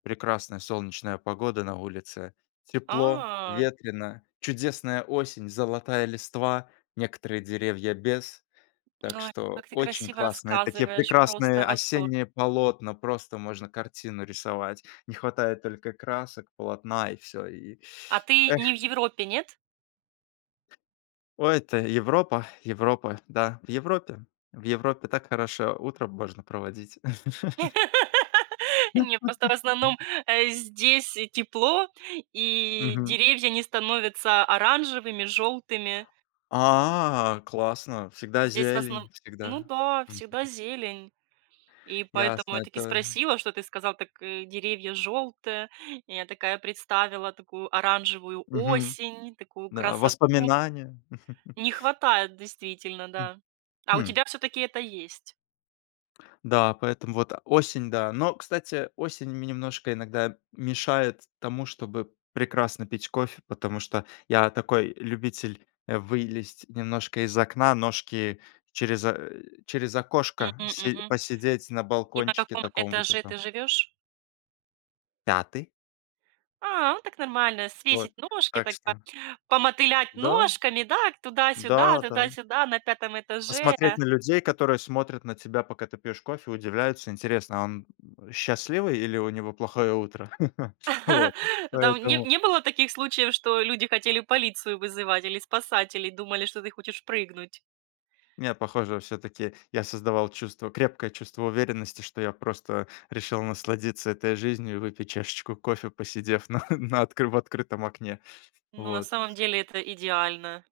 Прекрасная солнечная погода. На улице тепло, А. ветрено, чудесная осень, золотая листва, некоторые деревья без. Ой, Так что ты очень красиво классные такие, рассказываешь, прекрасные просто восторг. осенние полотна- просто можно картину рисовать, не хватает только красок, полотна и всё, и А ты не Эх. в Европе, нет? Ой, это Европа Европа, да. В Европе в Европе так хорошо утро можно проводить. Не, просто в основном, э, здесь тепло, и Мгм. деревья не становятся оранжевыми, желтыми. А, классно, всегда Здесь в основно зелень, ну всегда. да, Мгм. всегда зелень. И поэтому Ясно, я таки это спросила, что ты сказал, так деревья жёлтые. Я такая, представила такую оранжевую Мгм. осень, такую Да, красоту. воспоминания! Не хватает действительно, М, да. А у хм. тебя всё-таки это есть? Да, поэтому вот осень, да. Но, кстати, осень мне немножко иногда мешает тому, чтобы прекрасно пить кофе, потому что я такой любитель, э, вылезть немножко из окна, ножки через, э, через окошко Мгм. си Мгм. посидеть на И на балкончике каком таком вот этаже этом. ты живёшь? 5. А, ну так нормально: Вот. свесить ножки, Так так по что помотылять Да. ножками, дак, Да, туда-сюда, да. туда-сюда на 5 этаже. Посмотреть на людей, которые смотрят на тебя, пока ты пьешь кофе, удивляются: "Интересно, он счастливый или у него плохое утро?" Вот. Там не Поэтому не было таких случаев, что люди хотели полицию вызывать или спасателей, думали, что ты хочешь прыгнуть? Не, похоже, всё-таки я создавал чувство крепкое чувство уверенности, что я просто решил насладиться этой жизнью и выпить чашечку кофе, посидев на на откры в открытом окне. Ну, на Вот. самом деле это идеально.